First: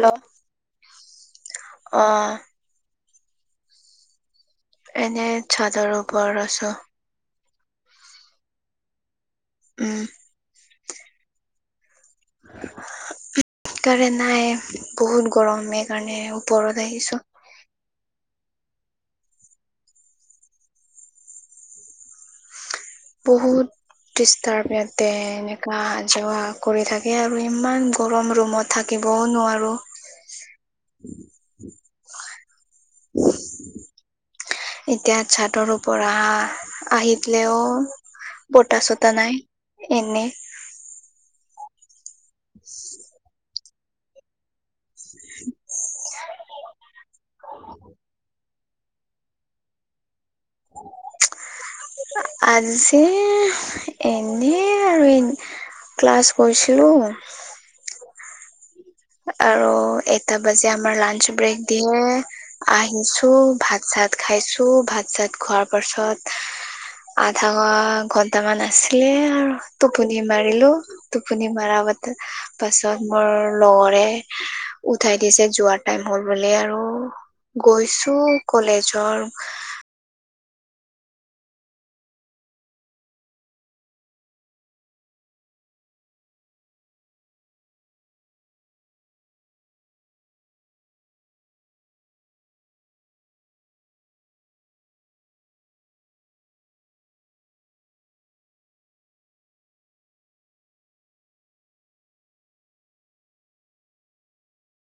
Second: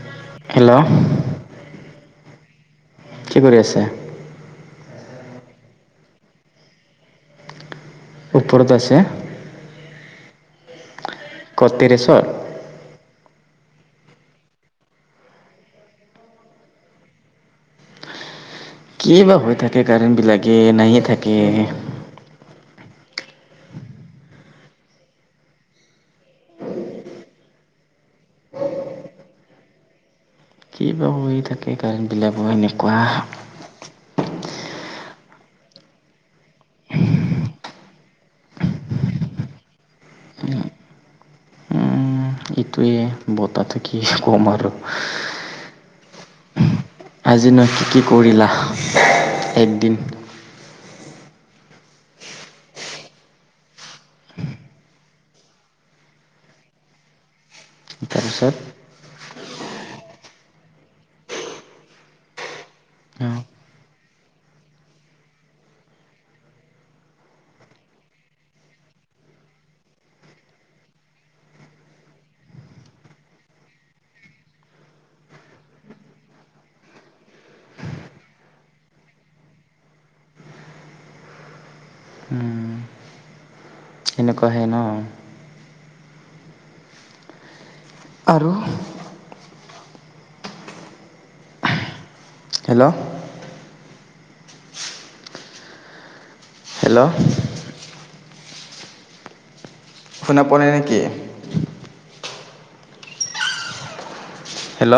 Hello. Hello. অ। কি কৰি আছা? এনেই চাদৰ ওপৰত আছো। ওপৰতৰ আছে। উম। কত টেৰেশ্বৰ? কাৰেণ্ট নাই বহুত গৰম সেই কাৰণে ওপৰত আহিছো। কি বা হৈ থাকে কাৰেণ্টবিলাকে নাহয়ে থাকে। বহুত- ডিষ্টাৰ্ব ইয়াতে এনেকুৱা অহা জোৱা কৰি থাকে আৰু ইমান গৰম ৰুমত- থাকিবও নোৱাৰোঁ। কি বা হৈ থাকে কাৰেণ্টবিলাকো এনেকুৱা। এতিয়া চাদৰ ওপৰৰ পৰা আহি দিলেও- বটা চতা নাই, এনেই। উম এইটোৱে বতাহ থাকি কি ক'ম আৰু। আজি নহ কি কৰিলা একদিন? [unintelligible] আজি এনেই আৰু এনে- ক্লাছ কৰিছিলোঁ। তাৰপিছত? আৰু এটা বাজে আমাৰ লাঞ্চ ব্ৰেক দিয়ে। আহিছো ভাত চাত খাইছো ভাত চাত খোৱাৰ পাছত আধা ঘ ঘন্টামান আছিলে আৰু টোপনি মাৰিলো। টোপনি মৰা বাতা পাছত মোৰ লগৰে উঠাই দিছে যোৱাৰ টাইম হ'ল বুলি আৰু। গৈছো কলেজৰ উম। এনেকুৱা হে ন! আৰু? হেল্ল'। হেল্ল'। শুনা পোৱা নাই নে কি? হেল্ল'।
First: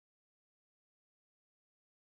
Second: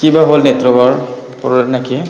কি বা হ'ল নেটৱৰ্কৰ [unintelligible] নেকি!